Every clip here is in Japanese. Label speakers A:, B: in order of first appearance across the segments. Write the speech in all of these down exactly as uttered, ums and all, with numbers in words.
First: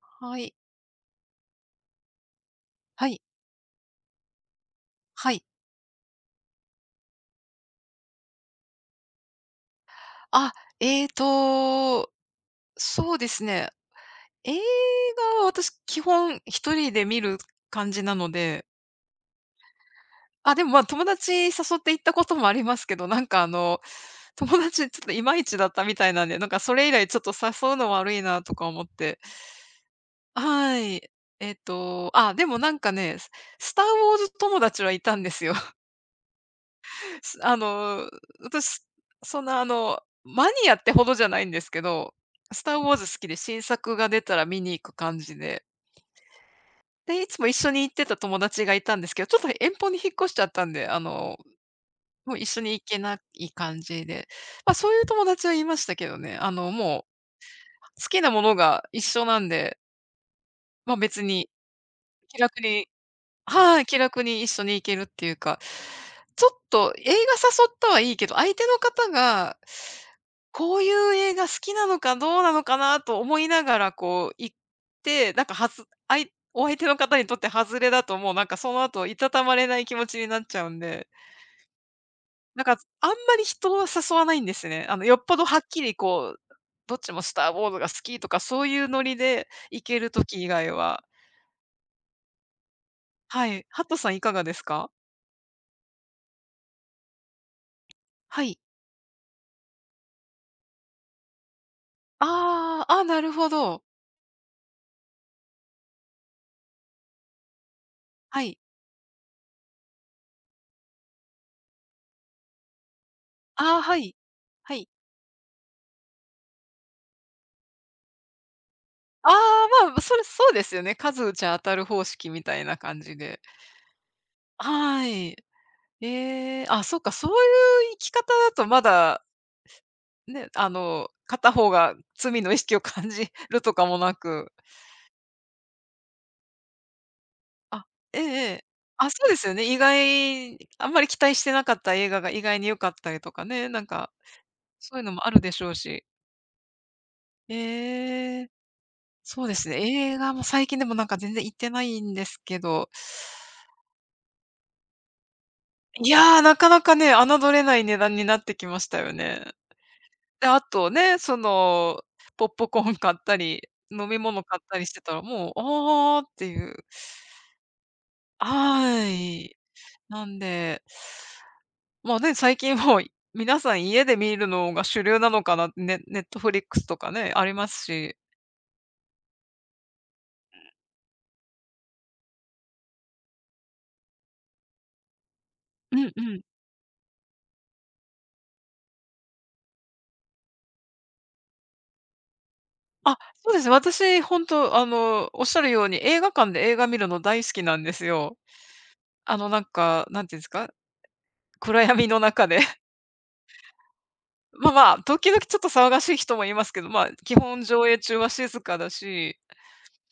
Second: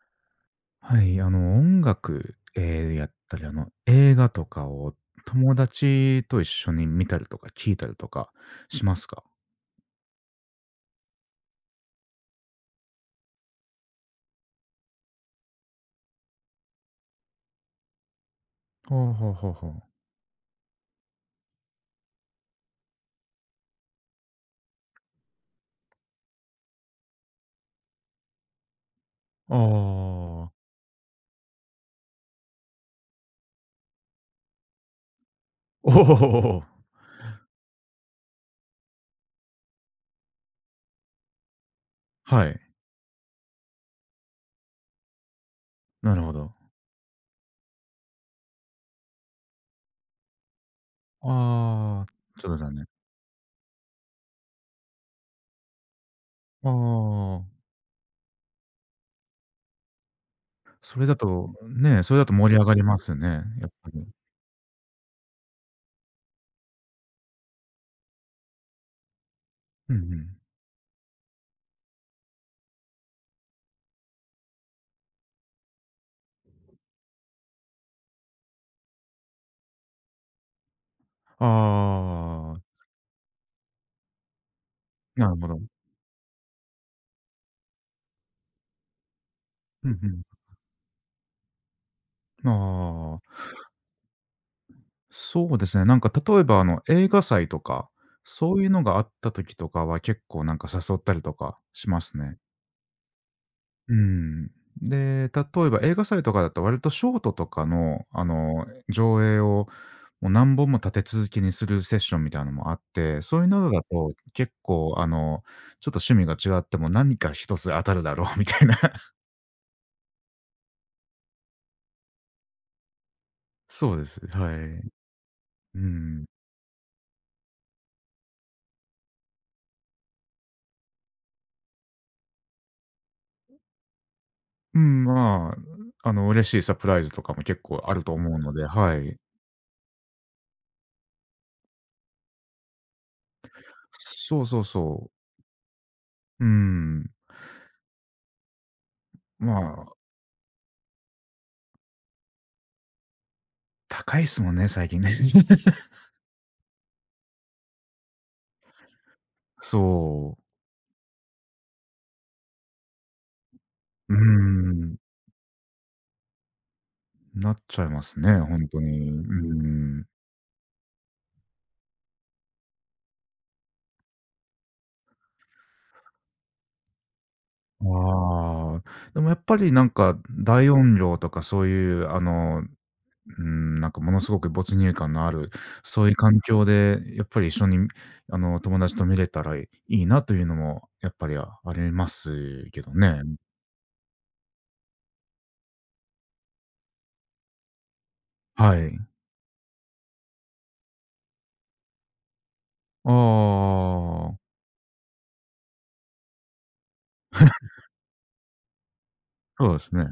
A: はい。
B: はい、あの、音楽、えーや
A: は
B: っ
A: い。
B: たり、あの、映画とかを
A: はい。
B: 友達と一緒に見たりとか聞いたりとかしますか？
A: あ、ええと、そうですね。映画は私、基本一人で見る感じなので。
B: ほうほうほうほう。
A: あ、でも、ま、友達誘って行ったこともありますけど、なんか、あの、友達ちょっといまいちだったみたいなんで、なんか、それ以来ちょっと誘うの悪いなとか思って。
B: ああ。
A: はい。えっと、あ、でも、なんかね、ススター・ウォーズ友達はいたんですよ。
B: おお。
A: すあの、私、そんなあの、マニアってほどじゃないんですけど、
B: はい、
A: スター・ウォーズ好きで新作が出たら見に行く感じで、
B: なるほど。
A: で、いつも一緒に行ってた友達がいたんですけど、ちょっと遠方に引っ越しちゃったんで、あの、
B: ああ。
A: もう
B: ち
A: 一
B: ょっと
A: 緒に
B: 残
A: 行
B: 念。
A: けない感じで、ま、そういう友達はいましたけどね、あ
B: あ
A: の、も
B: あ。
A: う好きなものが一緒なんで、ま、
B: それだ
A: 別に
B: と、ね、それだと
A: 気
B: 盛り
A: 楽
B: 上がり
A: に
B: ますね、やっ
A: はい、
B: ぱ
A: 気
B: り。
A: 楽に一緒に行けるっていうか、ちょっと映画誘ったはいいけど、相手の方が、
B: うんうん。
A: こういう映画好きなのかどうなのかなと思いながら、こう行って、なんかはずあいお相手の方にとって外れだと、もうなんかその後いたたまれない気持ちになっちゃうんで、
B: あ
A: なん
B: あ。
A: かあんまり人を誘わないんですね。あのよっ
B: なる
A: ぽど
B: ほ
A: は
B: ど。
A: っきりこう、どっちもスターウォーズが好きとかそういうノリで行
B: うんう
A: ける
B: ん。
A: とき以外は。
B: ああ。
A: はい。ハットさんいかがですか？
B: そうですね、なんか例えばあの、映画祭とか、
A: は
B: そ
A: い。
B: ういうのがあった時とかは結構なんか誘ったりとかしますね。
A: ああ、あ、なるほど。
B: うん。で、例えば映画祭とかだと割とショートとかの、あ
A: はい。
B: の、上映をもう何本も立て続けにするセッションみたいなのもあって、そういうの
A: あ
B: だ
A: あ、は
B: と
A: い。
B: 結
A: はい。
B: 構あの、ちょっと趣味が違っても何か一つ当たるだろう みたいな。
A: ああ、まあ、それ、そうですよね。数打ちゃ当たる方式みたいな感じで。
B: そうです。はい。
A: はい。
B: うん。
A: ええ、あ、そっか、そういう生き方だとまだ、ね、あの、片方が罪の意識を感じるとかもなく。
B: うん、まあ、あの、嬉しいサプライズとかも結構
A: あ、
B: あると
A: ええ
B: 思うの
A: ええ。
B: で、は
A: あ、
B: い。
A: そうですよね。意外あんまり期待してなかった映画が意外に良かったりとかね、なんか、
B: そうそう
A: そういう
B: そ
A: の
B: う。
A: もあるでしょうし。
B: うーん。
A: ええ。そうで
B: ま
A: すね。
B: あ、
A: 映画も最近でもなんか全然行ってないんですけど、
B: 高いっすもんね、最近ね。
A: いやー、なかなかね、侮れない値段になってきましたよね。
B: そう。
A: で、あとね、その、ポップコーン買ったり、飲
B: うー
A: み物買ったりし
B: ん。
A: てたら、もう、あーっていう。
B: なっちゃいますね、ほんと
A: は
B: に。う
A: い。
B: ーん。
A: なんで、まあね、最近もう皆さん家で見るのが主流なのかな、ねネットフリックスとかね、あります
B: あ
A: し。
B: あ、でもやっぱりなんか、大音量とかそういうあの、うーん、なんかものすごく没入感のある、
A: う
B: そうい
A: ん
B: う
A: う
B: 環
A: ん。
B: 境でやっぱり一緒にあの、友達と見れたらいいなというのもやっぱりあありますけど
A: あ、
B: ね。
A: そうですね。私、本当あの、おっしゃるように、映画館で映画見るの大好きなんですよ。
B: はい。
A: あの、なんか、なんていうんですか、暗闇の中で。
B: ああ、
A: まあまあ、時々ちょっと騒がしい人もいますけど、まあ、基本上映中は静かだし、
B: そうですね。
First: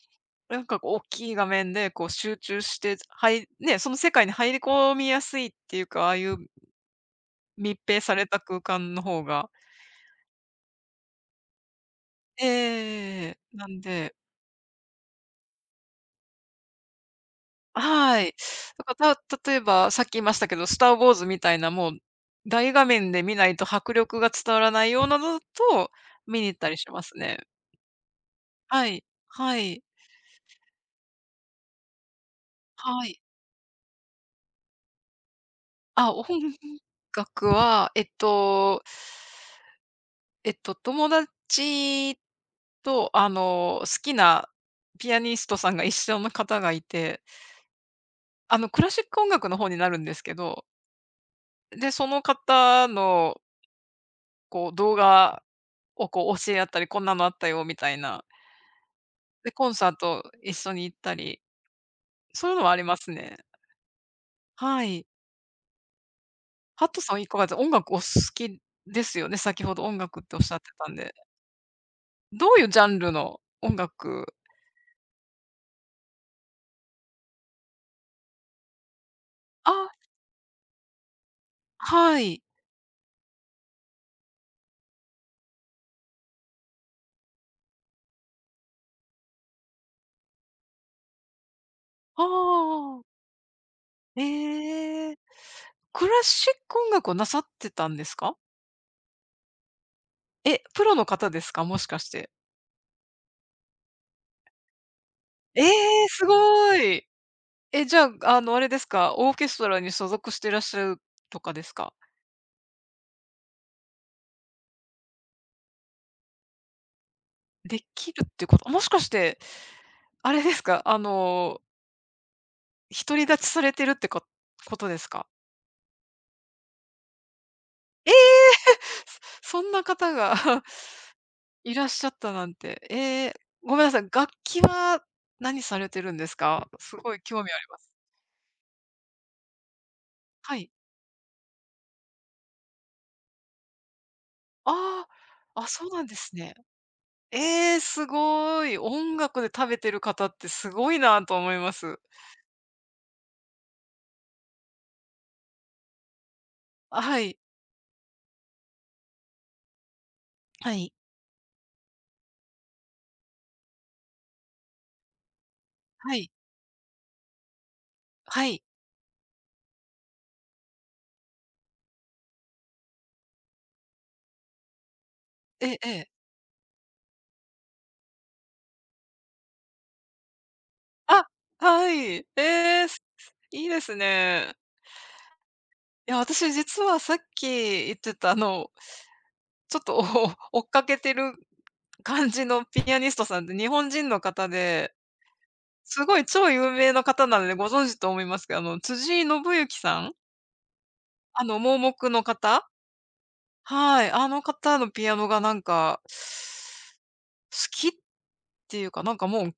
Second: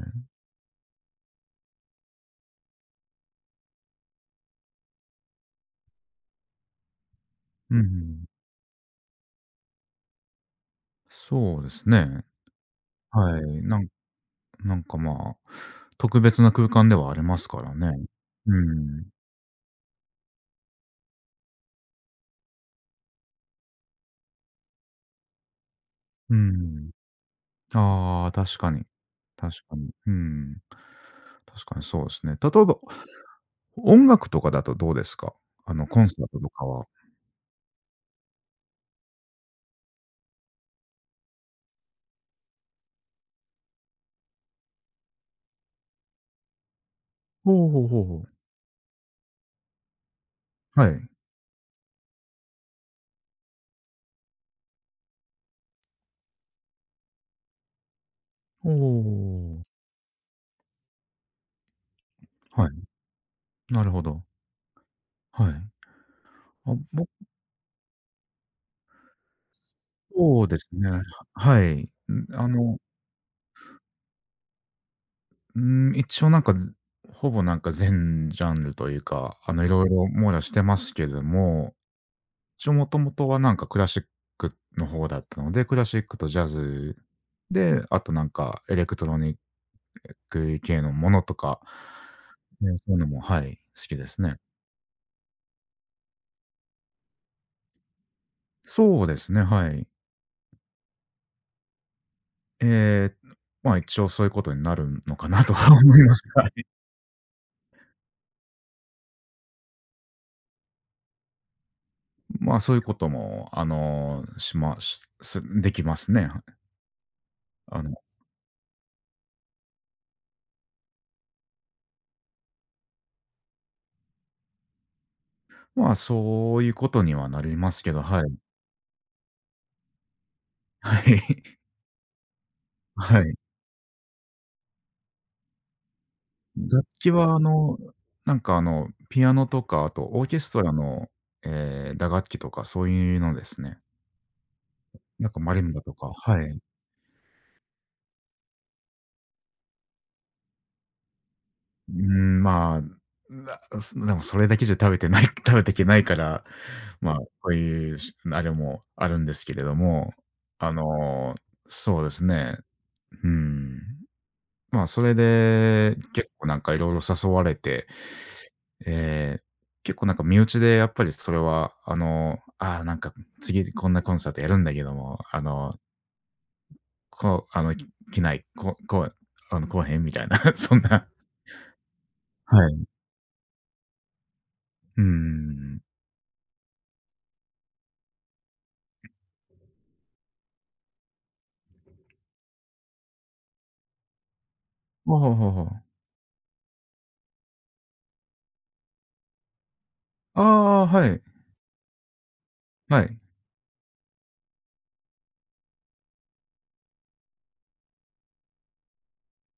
A: なんかこう、大きい画面でこう集中して、はいね、その世界に入り込みやすいっていうか、ああいう
B: うん
A: 密
B: う
A: 閉さ
B: ん。
A: れた空間の方が。
B: そうですね。
A: え
B: は
A: え。
B: い。
A: な
B: な
A: ん
B: ん、
A: で
B: なんかまあ、特別な空間ではありますからね。
A: はい。
B: う
A: だか
B: ん。
A: ら、た例えば、さっき言いましたけど、スター・ウォーズみたいな、もう大画面で見ないと迫力が伝わらないようなのだと、
B: う
A: 見に行ったりし
B: ん。
A: ますね。
B: ああ、確かに。
A: はい。
B: 確
A: は
B: か
A: い。
B: に。うん。確かにそうですね。例えば、
A: はい。
B: 音楽とかだとどうですか？あの、コン
A: あ、
B: サ
A: 音
B: ートとかは。
A: 楽は、えっと、えっと、友達と、あの、好きなピアニストさんが一緒の方がいて、
B: ほうほうほうほう。
A: あの、クラシック音楽の方になるんですけど、
B: はい。
A: で、その方の、こう、動画を、こう、教え合ったり、こんなのあったよみたいな。
B: お
A: で、
B: お。
A: コンサート一緒に行ったり、そういう
B: は
A: のはあり
B: い。
A: ますね。
B: なるほど。
A: はい。
B: はい。あ、
A: ハット
B: 僕
A: さんいかがです音楽お好きですよね、先ほど音楽ってお
B: そ
A: っ
B: う
A: し
B: で
A: ゃって
B: すね。
A: たんで。
B: はい。ん、あ
A: どういう
B: の
A: ジャンルの音楽。
B: うーん、一応なんか、ずほぼなんか全ジャンルというか、あの、いろい
A: あ、
B: ろ網羅してますけども、
A: はい。
B: 一応もともとはなんかクラシックの方だったので、クラシックとジャズで、あとなんかエレクトロニック系のものとか、ね、そういう
A: あ
B: の
A: あ
B: も、はい、好きですね。
A: ええ。クラシック音楽をなさってたんですか？
B: そうですね、はい。
A: え、プロの方ですか？もしかして。
B: ええ、ま、一応そういうことになるのかなと
A: え
B: は思い
A: え、
B: ます。
A: す
B: はい。
A: ごい。え、じゃあ、あの、あれですか、オーケストラに所属していらっしゃるとかですか？
B: まあ、そういうことも、あの、しましすできますね。あ
A: で
B: の
A: きるってこともしかして、あれですか、あの、独り立ちされてるってこことですか？
B: まあ、そういうことにはなりますけど、
A: え
B: はい。
A: え！そんな方が
B: はい。
A: いらっしゃったなんて。え
B: はい。
A: え、ごめんなさい、楽器は何されてるんですか？
B: 楽
A: す
B: 器
A: ごい
B: はあ
A: 興味あり
B: の、
A: ます。
B: なんかあの、ピアノとか、あとオーケス
A: は
B: トラ
A: い。
B: の、えー打楽器とかそういうのですね。
A: あ
B: なんかマリ
A: あ、あ、
B: ンバ
A: そう
B: と
A: なん
B: か、
A: です
B: は
A: ね。
B: い。
A: ええ、すごい。音楽で食べてる方ってすごいなと思いま
B: う
A: す。
B: ん、まあ、なすでもそれだけじゃ食べてない 食べていけないから、
A: あ、
B: まあ、
A: は
B: こ
A: い。
B: ういうしあれもあるんですけれども、あ
A: はい。
B: の、そうですね。うん。まあ、それで、
A: は
B: 結
A: い。
B: 構なんかいろいろ誘われて、
A: はい。
B: ええ、結構なんか身内でやっぱりそれは、あの、ああ、なんか次こんなコンサートやるんだけども、あ
A: え
B: の、
A: えええ。
B: こう、あの、来ない、こうこうあの、来おへん？みたいな、そんな。
A: あ、はい。え
B: はい。
A: え、すいいですね。
B: うーん。
A: いや、私実はさっき言ってた、あの、ちょっと お追っかけてる感じのピアニストさんで、日本人の方で、
B: ほうほうほうほう。
A: すごい超有名な方なのでご存知と思いますけど、あの、辻井伸行さん、
B: ああ、はい、
A: あの、盲目の方
B: はい。
A: はい、あの方のピアノがなんか、好きっていうか、なんかもう、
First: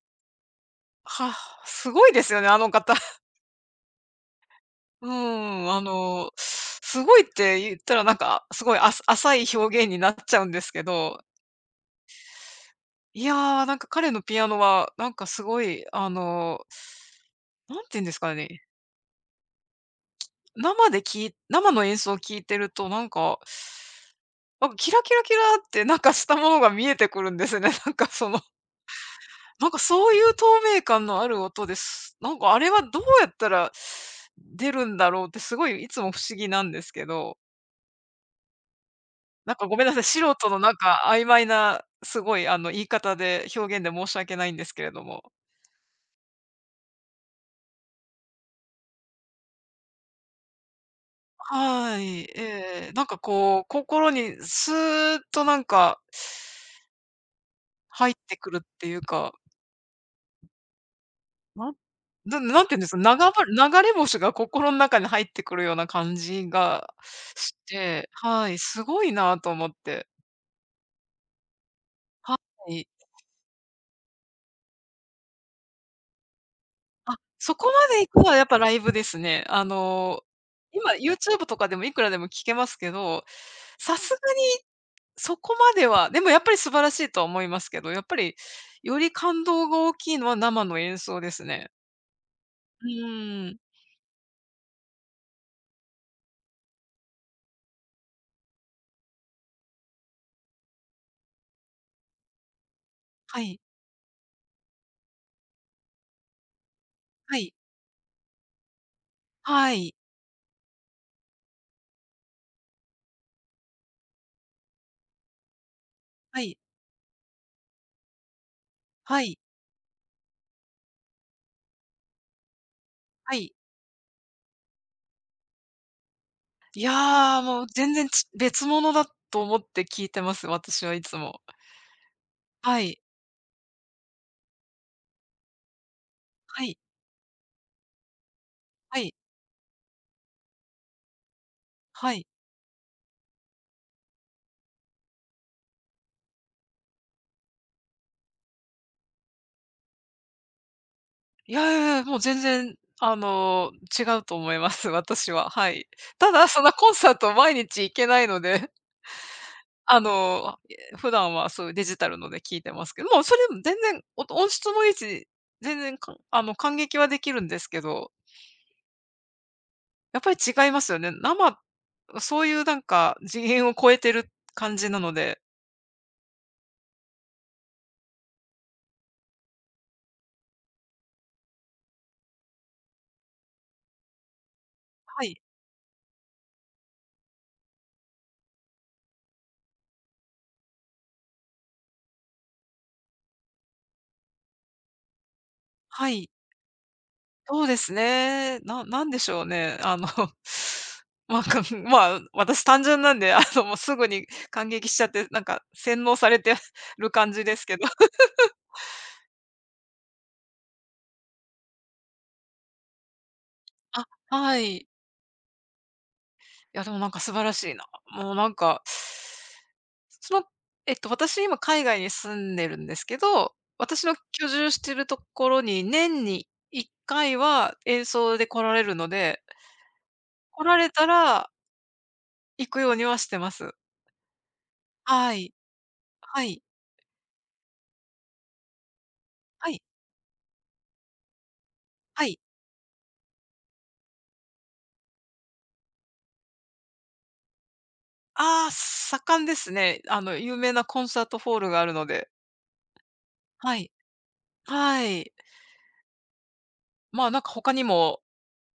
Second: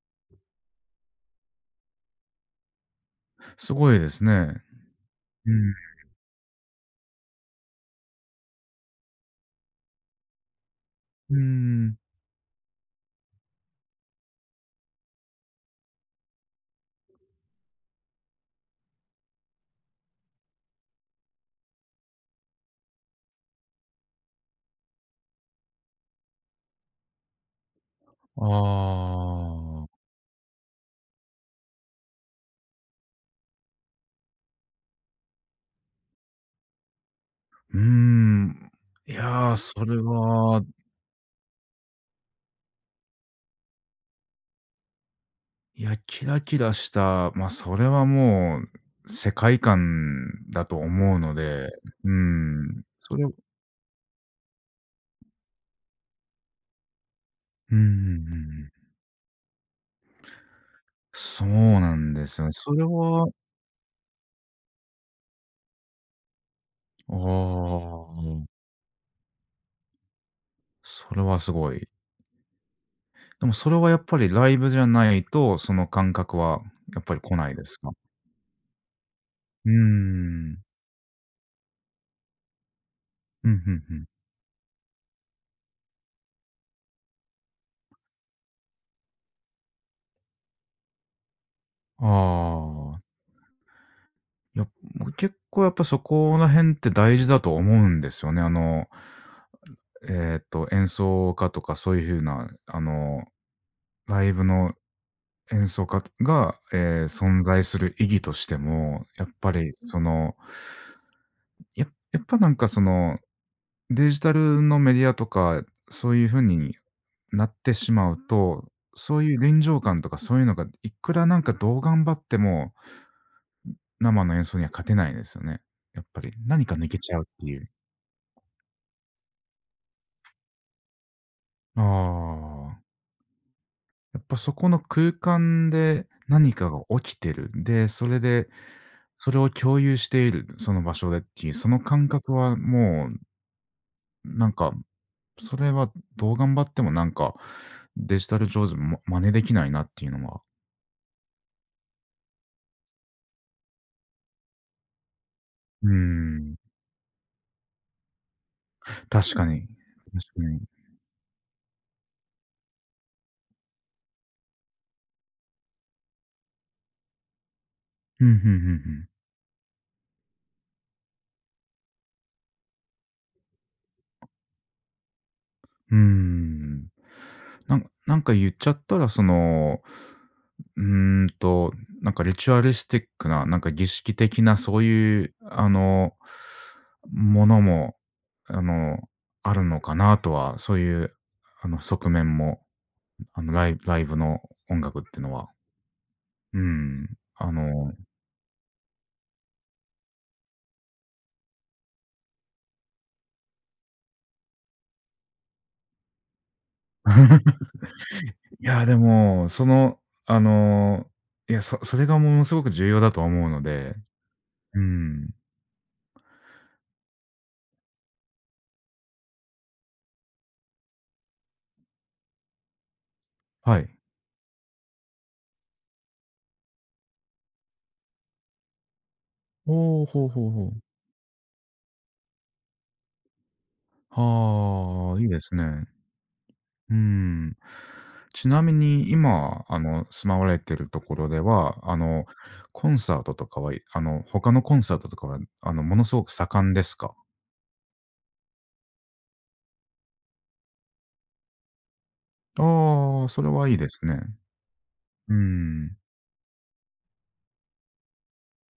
A: はすごいですよね、あの方。
B: すごいですね。
A: う
B: う
A: ん、
B: ん。
A: あの、すごいって言ったらなんか、すごい浅浅い表現になっちゃうんですけど、
B: うーん。
A: いやー、なんか彼のピアノは、なんかすごい、あのー、なんて言うんですかね、生で聞い生の演奏を聴いてると、なんか、なんかキラキラキラってなんかしたものが見えてくるんですね。なんかその、
B: あ
A: なんか
B: あ。
A: そういう透明感のある音です。なんかあれはどうやったら出るんだろうってすごいいつも不思議なんですけど、
B: うーん。いや
A: な
B: ー、
A: んかご
B: そ
A: めんな
B: れ
A: さい、素人の
B: は
A: なんか曖昧な、すごいあの言い方で表現で申し訳ないんですけれども。
B: いや、キラキラした、ま、あそれはもう世界観だと思うので、
A: は
B: う
A: い、
B: ん、
A: ええ。なん
B: そ
A: か
B: れを
A: こう、心にスーッとなんか
B: うんうんうん
A: 入っ
B: う
A: てくるっ
B: ん。
A: ていうか、
B: そうなんで
A: な
B: すよ
A: ん
B: ね。
A: ななん
B: そ
A: て言うん
B: れ
A: ですか、な
B: は
A: がば流れ星が心ん中に入ってくるような感じが
B: あ
A: し
B: あ、
A: て、はい、すごいなと思って。
B: それはすごい。
A: はい。
B: でもそれはやっぱりライブじゃないと、その感覚はやっぱ
A: あ、
B: り来ない
A: そ
B: で
A: こ
B: すか？
A: まで行くのはやっぱライブですね。あ
B: うー
A: の、
B: ん。
A: 今 YouTube とかでもいくらでも聴けますけど、
B: うんうんう
A: さ
B: ん。
A: すがにそこまでは、でもやっぱり素晴らしいとは思いますけど、やっぱり、より感動が大きいのは生の演奏ですね。う
B: ああ、
A: ーん。
B: いや、もう結構やっぱそこら辺って大事だと思うんですよね。あのえーっと、演奏家とかそういう風な、あの、
A: はい。
B: ライブの演奏家が、えー
A: は
B: 存
A: い。
B: 在する意義としても、やっぱり
A: はい。
B: その、ややっぱなんかその、デジタルのメディアとか、そういう
A: は
B: 風
A: い。
B: になってしまうと、そ
A: は
B: うい
A: い。
B: う臨場感とかそういうのが、いくらなんかどう頑張っても、
A: はい。
B: 生の演奏には勝てないですよね。やっぱり、何か
A: い
B: 抜けちゃうっ
A: や、
B: てい
A: もう
B: う。
A: 全然ち別物だと思って聞いてます、私はいつも。
B: あ
A: は
B: あ。
A: い。
B: やっぱそこの空間で何
A: は
B: か
A: い。
B: が起きてる。で、それで
A: はい。
B: それを共有している、その場所でっていう、その感
A: はい。
B: 覚はもう、なんか、それはどう頑張ってもなんか、デジタル上手ま真似できないなっていうのは、
A: いやいやいや、もう全然、あの、違うと思います、私は。は
B: う
A: い。
B: ー
A: ただ、
B: ん、
A: そんなコンサート毎日行けないので。
B: 確かに。
A: あ
B: 確か
A: の、
B: に。
A: え、普段はそういうデジタルので聞いてますけど、もうそれでも全然、音音質もいいし、全然かあの、感激はできるんですけど、
B: うん、ふんふんふん。
A: やっぱり違いますよね。生そういうなんか次元を超えてる感じなので、
B: うーん。なんなんか言っちゃったら、そのうーんと、なんかリチュアリスティックな、なんか儀式的なそう
A: は
B: いう、
A: い、
B: あの、ものも、あの、あるのかなとは、そういう、あの、側面も、あの、ライライブの音楽ってのは。
A: はい、
B: うん。あ
A: そうで
B: の、
A: すね。ななんでしょうね、あの、まあ、かまあ、私単純なんで、あの、もうすぐに感激しちゃって、なんか洗脳されてる感じです けど。
B: いや、でも、その、あの、いや、そそれがものすごく重要だとは思うので。
A: あ、は
B: う
A: い。
B: ん。
A: いや、でもなんか素晴らしいな。もうなんか、その、えっと、私今海外に住んでるんですけど、
B: はい。
A: 私の居住してるところに年にいっかいは演奏で来られるので、
B: ほお、ほうほう
A: 来
B: ほ
A: ら
B: う。
A: れたら行くようにはしてます。
B: はあ、いい
A: は
B: で
A: い。
B: すね。
A: はい。
B: うーん。ちなみに今、
A: は
B: あ
A: い。
B: の、住まわれてるところでは、あの、
A: はい。
B: コンサートとかは、あの、他のコンサートとかは、あの、ものすごく盛んですか？
A: ああ、盛んですね。あの、有名なコンサートホールがあるので。
B: ああ、それはいい
A: は
B: で
A: い。
B: すね。
A: は
B: う
A: い。
B: ーん。
A: まあ、なんか他にも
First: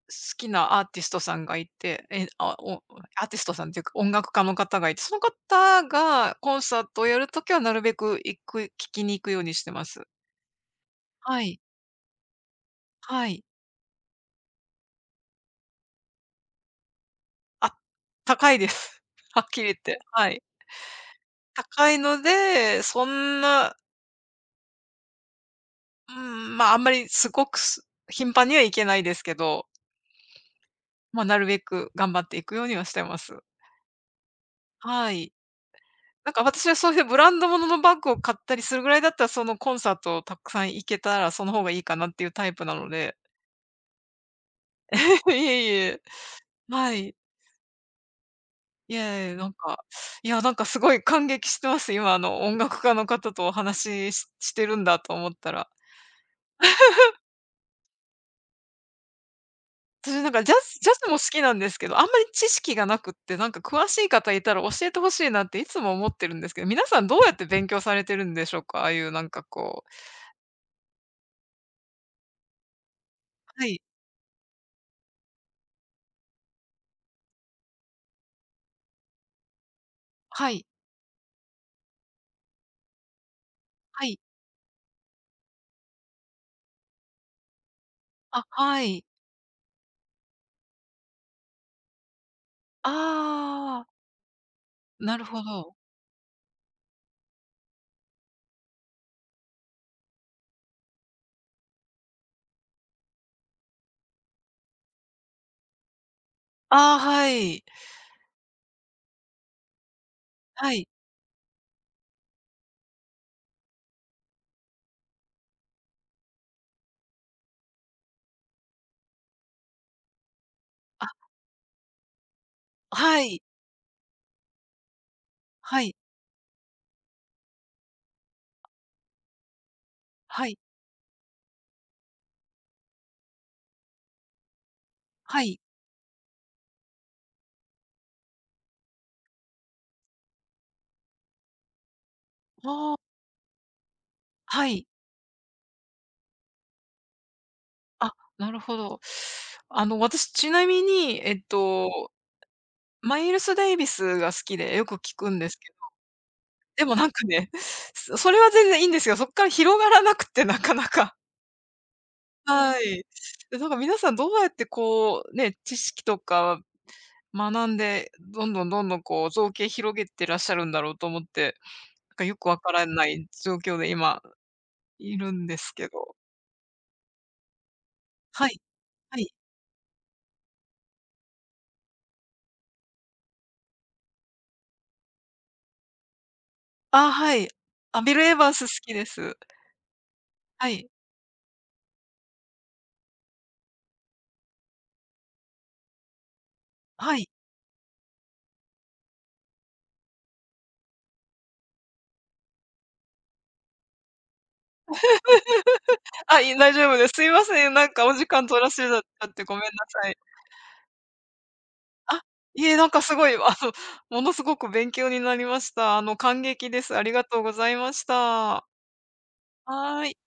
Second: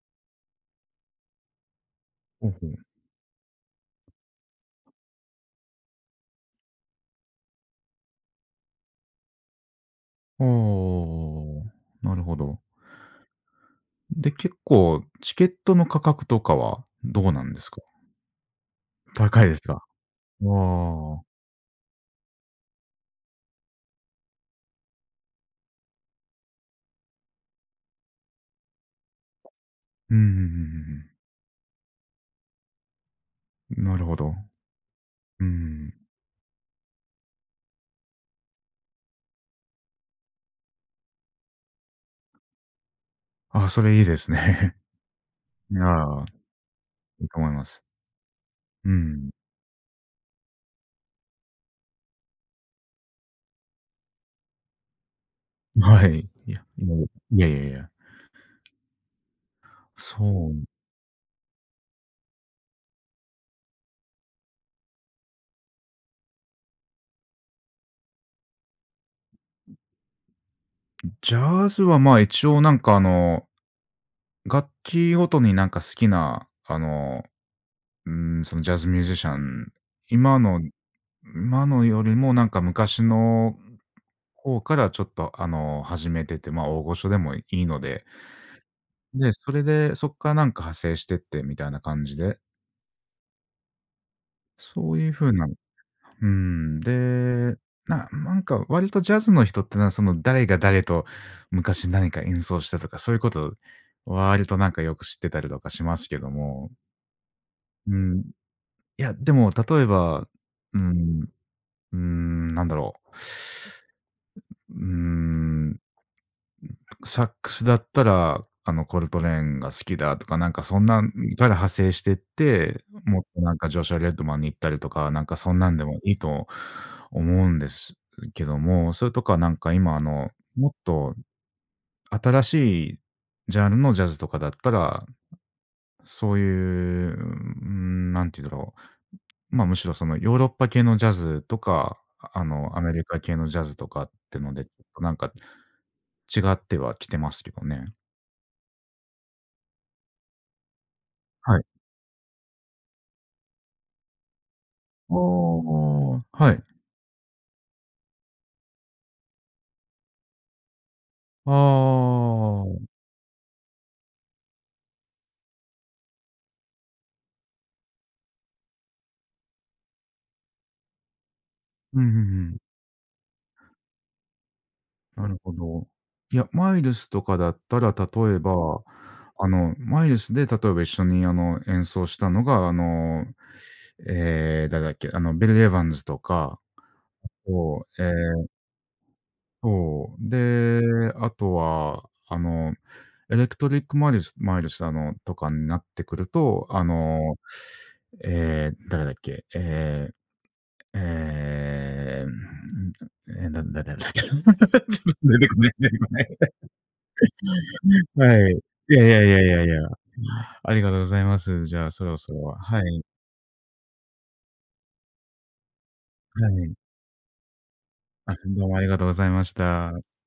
A: 好きなアーティストさんがいて、え、
B: ほう
A: あ、
B: ほう。
A: おアーティストさんっていうか、音楽家の方がいて、その方がコンサートをやるときはなるべく行く聞きに行くようにしてます。
B: あ
A: はい。
B: あ、なるほど。
A: はい。
B: で、結構チケットの価格とかはどうなんです
A: あ、
B: か？
A: 高いです。は
B: 高
A: っ
B: いです
A: きり言っ
B: か？
A: て。はい。
B: ああ。
A: 高いので、そんな、うん、まあ、あんまりすごくす頻繁には行けないですけど、
B: うんうんうんうん、
A: まあ、なるべく頑張っていくようにはしてます。
B: なるほど。
A: はい。
B: うーん。
A: なんか私はそういうブランド物ののバッグを買ったりするぐらいだったら、そのコンサートをたくさん行けたら、その方がいいかなっていうタイプなので。
B: ああ、それいいですね。
A: いえい え。
B: ああ、
A: はい。
B: いいと思います。う
A: いや
B: ん。
A: いや、なんか、いや、なんかすごい感激してます。今、あの、音楽家の方とお話しししてるんだと思ったら。
B: はい。いや、もういやいやいや。
A: 私なんか
B: そ
A: ジ
B: う、
A: ャズジャズも好きなんですけど、あんまり知識がなくって、なんか詳しい方いたら教えてほしいなっていつも思ってるんですけど、皆さんどうやって勉強されてるんでしょうか？ああいうなんかこう。
B: ジャズは、まあ、一応なんか、あの、
A: はい。
B: 楽器ごとになんか好きな、あの、うん、そのジャズミュージシャン、今
A: は
B: の
A: い。
B: 今のよりもなんか昔の
A: はい。
B: 方からちょっと、あの、始めてて、まあ、大御所でもいいので、
A: あ、はい。
B: で、それでそっからなんか派生してってみたいな感じで、
A: ああ。
B: そういう
A: なる
B: 風
A: ほ
B: な
A: ど。
B: うん、で、ななんか割とジャズの人ってのは、その誰が誰と昔何か演奏したとか、そういうこと割となんかよく知ってたりとかしますけども、
A: ああ、はい。
B: うん、いや、でも例えば、
A: は
B: う
A: い。
B: ん、うん、なんだろう。うーん、サックスだったら、あの、コルトレーンが好きだとか、なんかそんなん
A: あ、
B: から派生してって、も
A: は
B: っと
A: い。
B: なんかジョシュア・レッドマンに行ったりとか、なんかそんなん
A: は
B: で
A: い。
B: もいいと思うんですけども、それとかなんか今あの、
A: はい。
B: もっと新しいジャンルのジャズとかだったら、
A: はい。
B: そういう、うーん、なんて言うんだろう、ま、あむしろそのヨーロッパ系のジャズとか、あの、アメ
A: あ
B: リ
A: あ、
B: カ系のジャズとかってので、
A: はい。
B: なんか違ってはきてますけどね。
A: あ、なるほど。あの、私ちなみに、えっ
B: はい。
A: と、マイルス・デイビスが好きでよく
B: あ
A: 聞
B: あ、
A: くんですけど、
B: はい。
A: でもなんかね、そ それは全然いいんですよ。そっから広がらなくて、なかなか。
B: ああ、う
A: は
B: ん
A: い。で、なんか皆さんどうやってこう、ね、知識とか学んで、どんどんどんどんこう造形広げてらっしゃるんだろうと思って、
B: うん
A: なん
B: う
A: かよく
B: ん。
A: わからない状況で今い
B: な
A: る
B: る
A: ん
B: ほ
A: です
B: ど。
A: けど。
B: いや、マイルスとかだったら、例え
A: はい、
B: ば、
A: はい。
B: あの、マイルスで例えば一緒にあの、演奏したのが、あの、えー、誰だっけ、あの、ビル・エヴァンズとか
A: あ、はい。
B: を、
A: あ、
B: え
A: ビル・エヴ
B: ー
A: ァンス好きです。
B: そう、
A: は
B: で、
A: い、
B: あとは、あの、エレクトリックマイルスマイルス、あの、とかになってくると、あ
A: はい。
B: の、えー、誰だっけ、ええええ、え、なんだだちょっと出てこない出てこない。
A: あ、いえ、大丈夫です。すいません、なんかお時間
B: はい。
A: 取らせ
B: い
A: だ
B: やいやい
A: たっ
B: や
A: て
B: い
A: ごめ
B: や
A: ん
B: い
A: な
B: や。
A: さい。
B: ありがとうございます。じゃあ、そろ
A: あ、
B: そろ
A: いえ、
B: は
A: なんか
B: い、
A: すごい、あの、ものすごく勉強になりました。あの、感
B: は
A: 激
B: い。
A: です。ありがとうございまし
B: あ、ど
A: た。
B: うもありがとうございました。
A: はい。